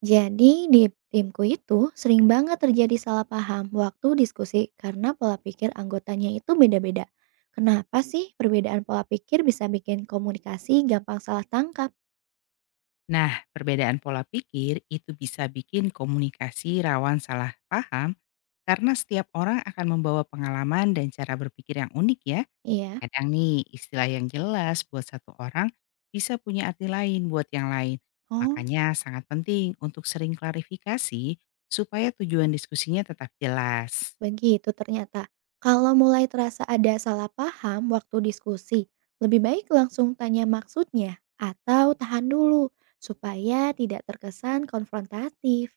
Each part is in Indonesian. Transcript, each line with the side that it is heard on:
right: Jadi di timku itu sering banget terjadi salah paham waktu diskusi karena pola pikir anggotanya itu beda-beda. Kenapa sih perbedaan pola pikir bisa bikin komunikasi gampang salah tangkap?
left: Nah, perbedaan pola pikir itu bisa bikin komunikasi rawan salah paham karena setiap orang akan membawa pengalaman dan cara berpikir yang unik ya.
right: Iya.
left: Kadang nih istilah yang jelas buat satu orang bisa punya arti lain buat yang lain.
right: Oh,
left: Makanya sangat penting untuk sering klarifikasi supaya tujuan diskusinya tetap jelas.
right: begitu ternyata. Kalau mulai terasa ada salah paham waktu diskusi, lebih baik langsung tanya maksudnya atau tahan dulu supaya tidak terkesan konfrontatif.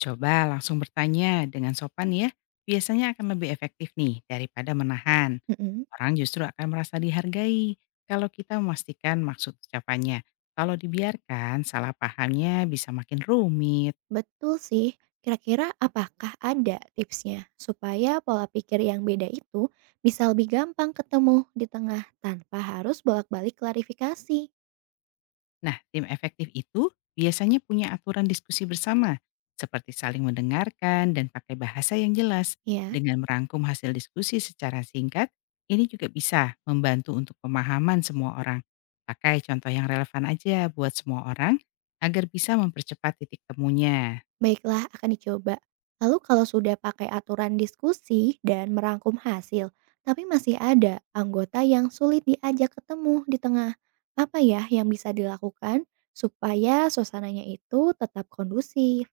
left: Coba langsung bertanya dengan sopan ya. Biasanya akan lebih efektif nih daripada menahan.
right: Mm-mm.
left: Orang justru akan merasa dihargai kalau kita memastikan maksud ucapannya. Kalau dibiarkan, salah pahamnya bisa makin rumit.
right: Betul sih. Kira-kira apakah ada tipsnya supaya pola pikir yang beda itu bisa lebih gampang ketemu di tengah tanpa harus bolak-balik klarifikasi?
left: Nah, tim efektif itu biasanya punya aturan diskusi bersama, seperti saling mendengarkan dan pakai bahasa yang jelas.
right: Ya,
left: Dengan merangkum hasil diskusi secara singkat, ini juga bisa membantu untuk pemahaman semua orang. Pakai contoh yang relevan aja buat semua orang agar bisa mempercepat titik temunya.
right: baiklah akan dicoba. Lalu kalau sudah pakai aturan diskusi dan merangkum hasil, tapi masih ada anggota yang sulit diajak ketemu di tengah, apa ya yang bisa dilakukan supaya suasananya itu tetap kondusif?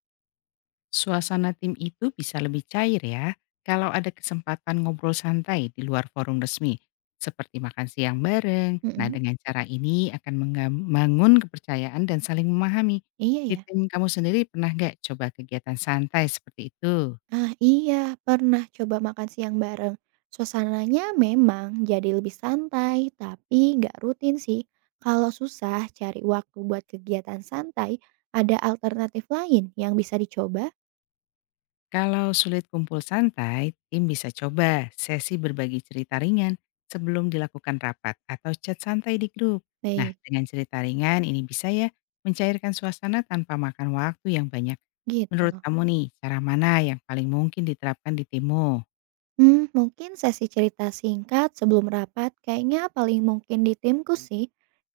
left: Suasana tim itu bisa lebih cair ya kalau ada kesempatan ngobrol santai di luar forum resmi, seperti makan siang bareng. Nah,
right: Mm-mm.
left: dengan cara ini akan membangun kepercayaan dan saling memahami.
right: Iya
left: Di
right: ya.
left: tim kamu sendiri pernah nggak coba kegiatan santai seperti itu?
right: Ah, iya, pernah coba makan siang bareng. Suasananya memang jadi lebih santai, tapi nggak rutin sih. Kalau susah cari waktu buat kegiatan santai, ada alternatif lain yang bisa dicoba?
left: Kalau sulit kumpul santai, tim bisa coba sesi berbagi cerita ringan sebelum dilakukan rapat atau chat santai di grup. Nah,
right: Baik.
left: dengan cerita ringan ini bisa ya mencairkan suasana tanpa makan waktu yang banyak.
right: Gitu
left: Menurut
right: loh.
left: kamu nih, cara mana yang paling mungkin diterapkan di timmu?
right: Mungkin sesi cerita singkat sebelum rapat kayaknya paling mungkin di timku sih.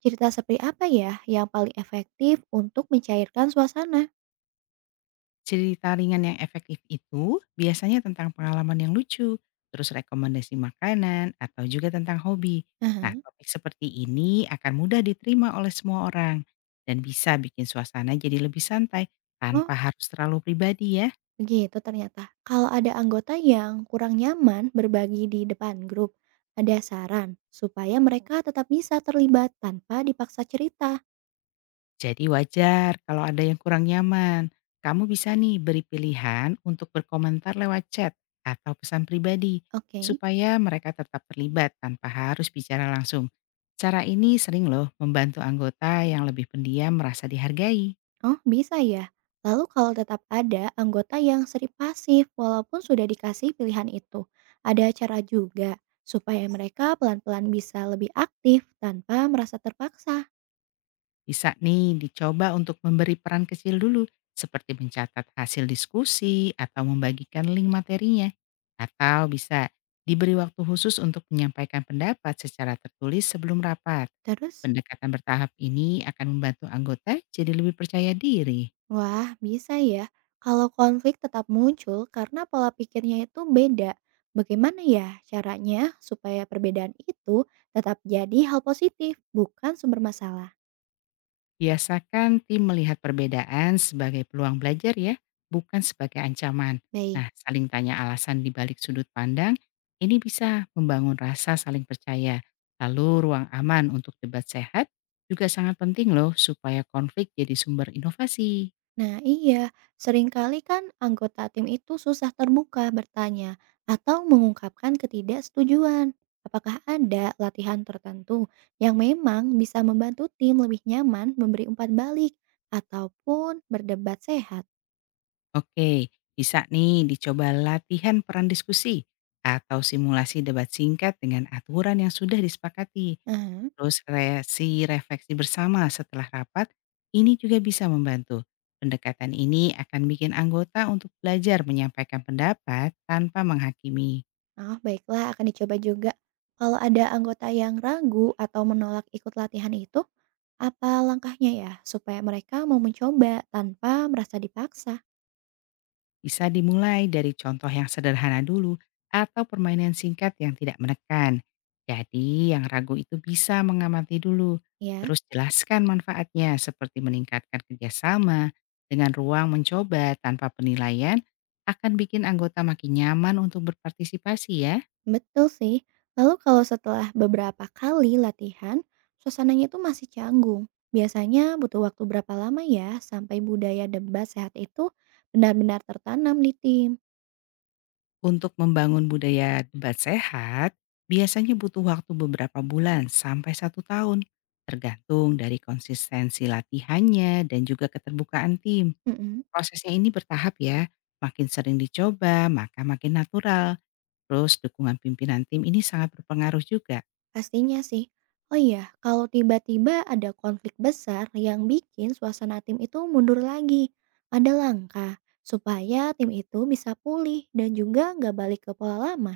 right: Cerita seperti apa ya yang paling efektif untuk mencairkan suasana?
left: Cerita ringan yang efektif itu biasanya tentang pengalaman yang lucu, terus rekomendasi makanan, atau juga tentang hobi. Nah,
right: Aha.
left: topik seperti ini akan mudah diterima oleh semua orang dan bisa bikin suasana jadi lebih santai
right: Oh,
left: tanpa harus terlalu pribadi ya.
right: begitu ternyata. Kalau ada anggota yang kurang nyaman berbagi di depan grup, ada saran supaya mereka tetap bisa terlibat tanpa dipaksa cerita.
left: Jadi wajar kalau ada yang kurang nyaman. Kamu bisa nih beri pilihan untuk berkomentar lewat chat atau pesan pribadi
right: Oke.
left: supaya mereka tetap terlibat tanpa harus bicara langsung. Cara ini sering loh membantu anggota yang lebih pendiam merasa dihargai.
right: Oh, bisa ya. Lalu kalau tetap ada anggota yang sering pasif walaupun sudah dikasih pilihan itu, ada cara juga supaya mereka pelan-pelan bisa lebih aktif tanpa merasa terpaksa.
left: Bisa nih dicoba untuk memberi peran kecil dulu seperti mencatat hasil diskusi atau membagikan link materinya. Atau bisa diberi waktu khusus untuk menyampaikan pendapat secara tertulis sebelum rapat.
right: Terus,
left: Pendekatan bertahap ini akan membantu anggota jadi lebih percaya diri.
right: wah, bisa ya. Kalau konflik tetap muncul karena pola pikirnya itu beda. Bagaimana ya caranya supaya perbedaan itu tetap jadi hal positif, bukan sumber masalah?
left: Biasakan tim melihat perbedaan sebagai peluang belajar ya, bukan sebagai ancaman.
right: Baik.
left: Nah, saling tanya alasan di balik sudut pandang, ini bisa membangun rasa saling percaya. Lalu ruang aman untuk debat sehat juga sangat penting loh supaya konflik jadi sumber inovasi.
right: Nah iya, seringkali kan anggota tim itu susah terbuka bertanya atau mengungkapkan ketidaksetujuan. Apakah ada latihan tertentu yang memang bisa membantu tim lebih nyaman memberi umpan balik ataupun berdebat sehat?
left: Oke, bisa nih dicoba latihan peran diskusi atau simulasi debat singkat dengan aturan yang sudah disepakati.
right: Nah.
left: Terus reaksi refleksi bersama setelah rapat, ini juga bisa membantu. Pendekatan ini akan bikin anggota untuk belajar menyampaikan pendapat tanpa menghakimi.
right: Oh, baiklah akan dicoba juga. Kalau ada anggota yang ragu atau menolak ikut latihan itu, apa langkahnya ya supaya mereka mau mencoba tanpa merasa dipaksa?
left: Bisa dimulai dari contoh yang sederhana dulu atau permainan singkat yang tidak menekan. Jadi yang ragu itu bisa mengamati dulu,
right: Ya,
left: terus jelaskan manfaatnya seperti meningkatkan kerjasama dengan ruang mencoba tanpa penilaian akan bikin anggota makin nyaman untuk berpartisipasi ya.
right: betul sih. Lalu kalau setelah beberapa kali latihan, suasananya itu masih canggung. Biasanya butuh waktu berapa lama ya sampai budaya debat sehat itu benar-benar tertanam di tim?
left: Untuk membangun budaya debat sehat, biasanya butuh waktu beberapa bulan sampai 1 tahun, tergantung dari konsistensi latihannya dan juga keterbukaan tim.
right: Mm-mm.
left: Prosesnya ini bertahap ya, makin sering dicoba maka makin natural. Terus dukungan pimpinan tim ini sangat berpengaruh juga.
right: Pastinya sih. Oh iya, kalau tiba-tiba ada konflik besar yang bikin suasana tim itu mundur lagi, ada langkah supaya tim itu bisa pulih dan juga nggak balik ke pola lama.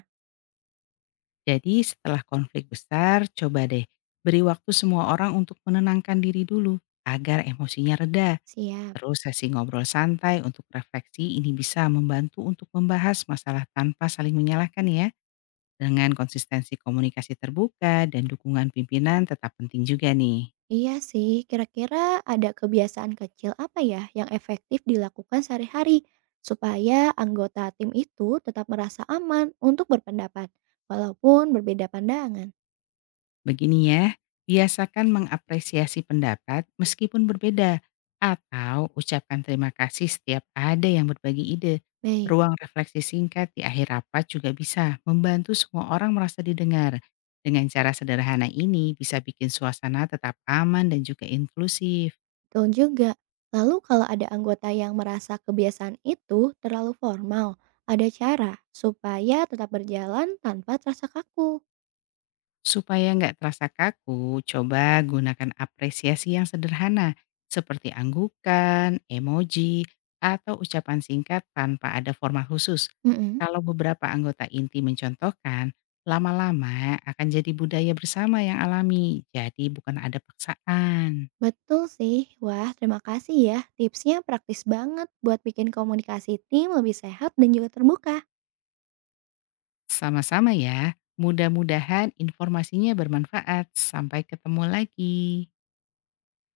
left: Jadi setelah konflik besar, coba deh beri waktu semua orang untuk menenangkan diri dulu agar emosinya reda.
right: Siap.
left: Terus sesi ngobrol santai untuk refleksi ini bisa membantu untuk membahas masalah tanpa saling menyalahkan ya. Dengan konsistensi komunikasi terbuka dan dukungan pimpinan tetap penting juga nih.
right: Iya sih, kira-kira ada kebiasaan kecil apa ya yang efektif dilakukan sehari-hari supaya anggota tim itu tetap merasa aman untuk berpendapat, walaupun berbeda pandangan.
left: Begini ya, biasakan mengapresiasi pendapat meskipun berbeda, atau ucapkan terima kasih setiap ada yang berbagi ide.
right: Baik.
left: Ruang refleksi singkat di akhir rapat juga bisa membantu semua orang merasa didengar. Dengan cara sederhana ini bisa bikin suasana tetap aman dan juga inklusif.
right: Betul juga. Lalu kalau ada anggota yang merasa kebiasaan itu terlalu formal, ada cara supaya tetap berjalan tanpa terasa kaku.
left: Supaya nggak terasa kaku, coba gunakan apresiasi yang sederhana seperti anggukan, emoji, atau ucapan singkat tanpa ada format khusus.
right: Mm-mm.
left: Kalau beberapa anggota inti mencontohkan, lama-lama akan jadi budaya bersama yang alami, jadi bukan ada paksaan.
right: Betul sih. Wah, terima kasih ya. Tipsnya praktis banget buat bikin komunikasi tim lebih sehat dan juga terbuka.
left: Sama-sama ya, mudah-mudahan informasinya bermanfaat. Sampai ketemu lagi.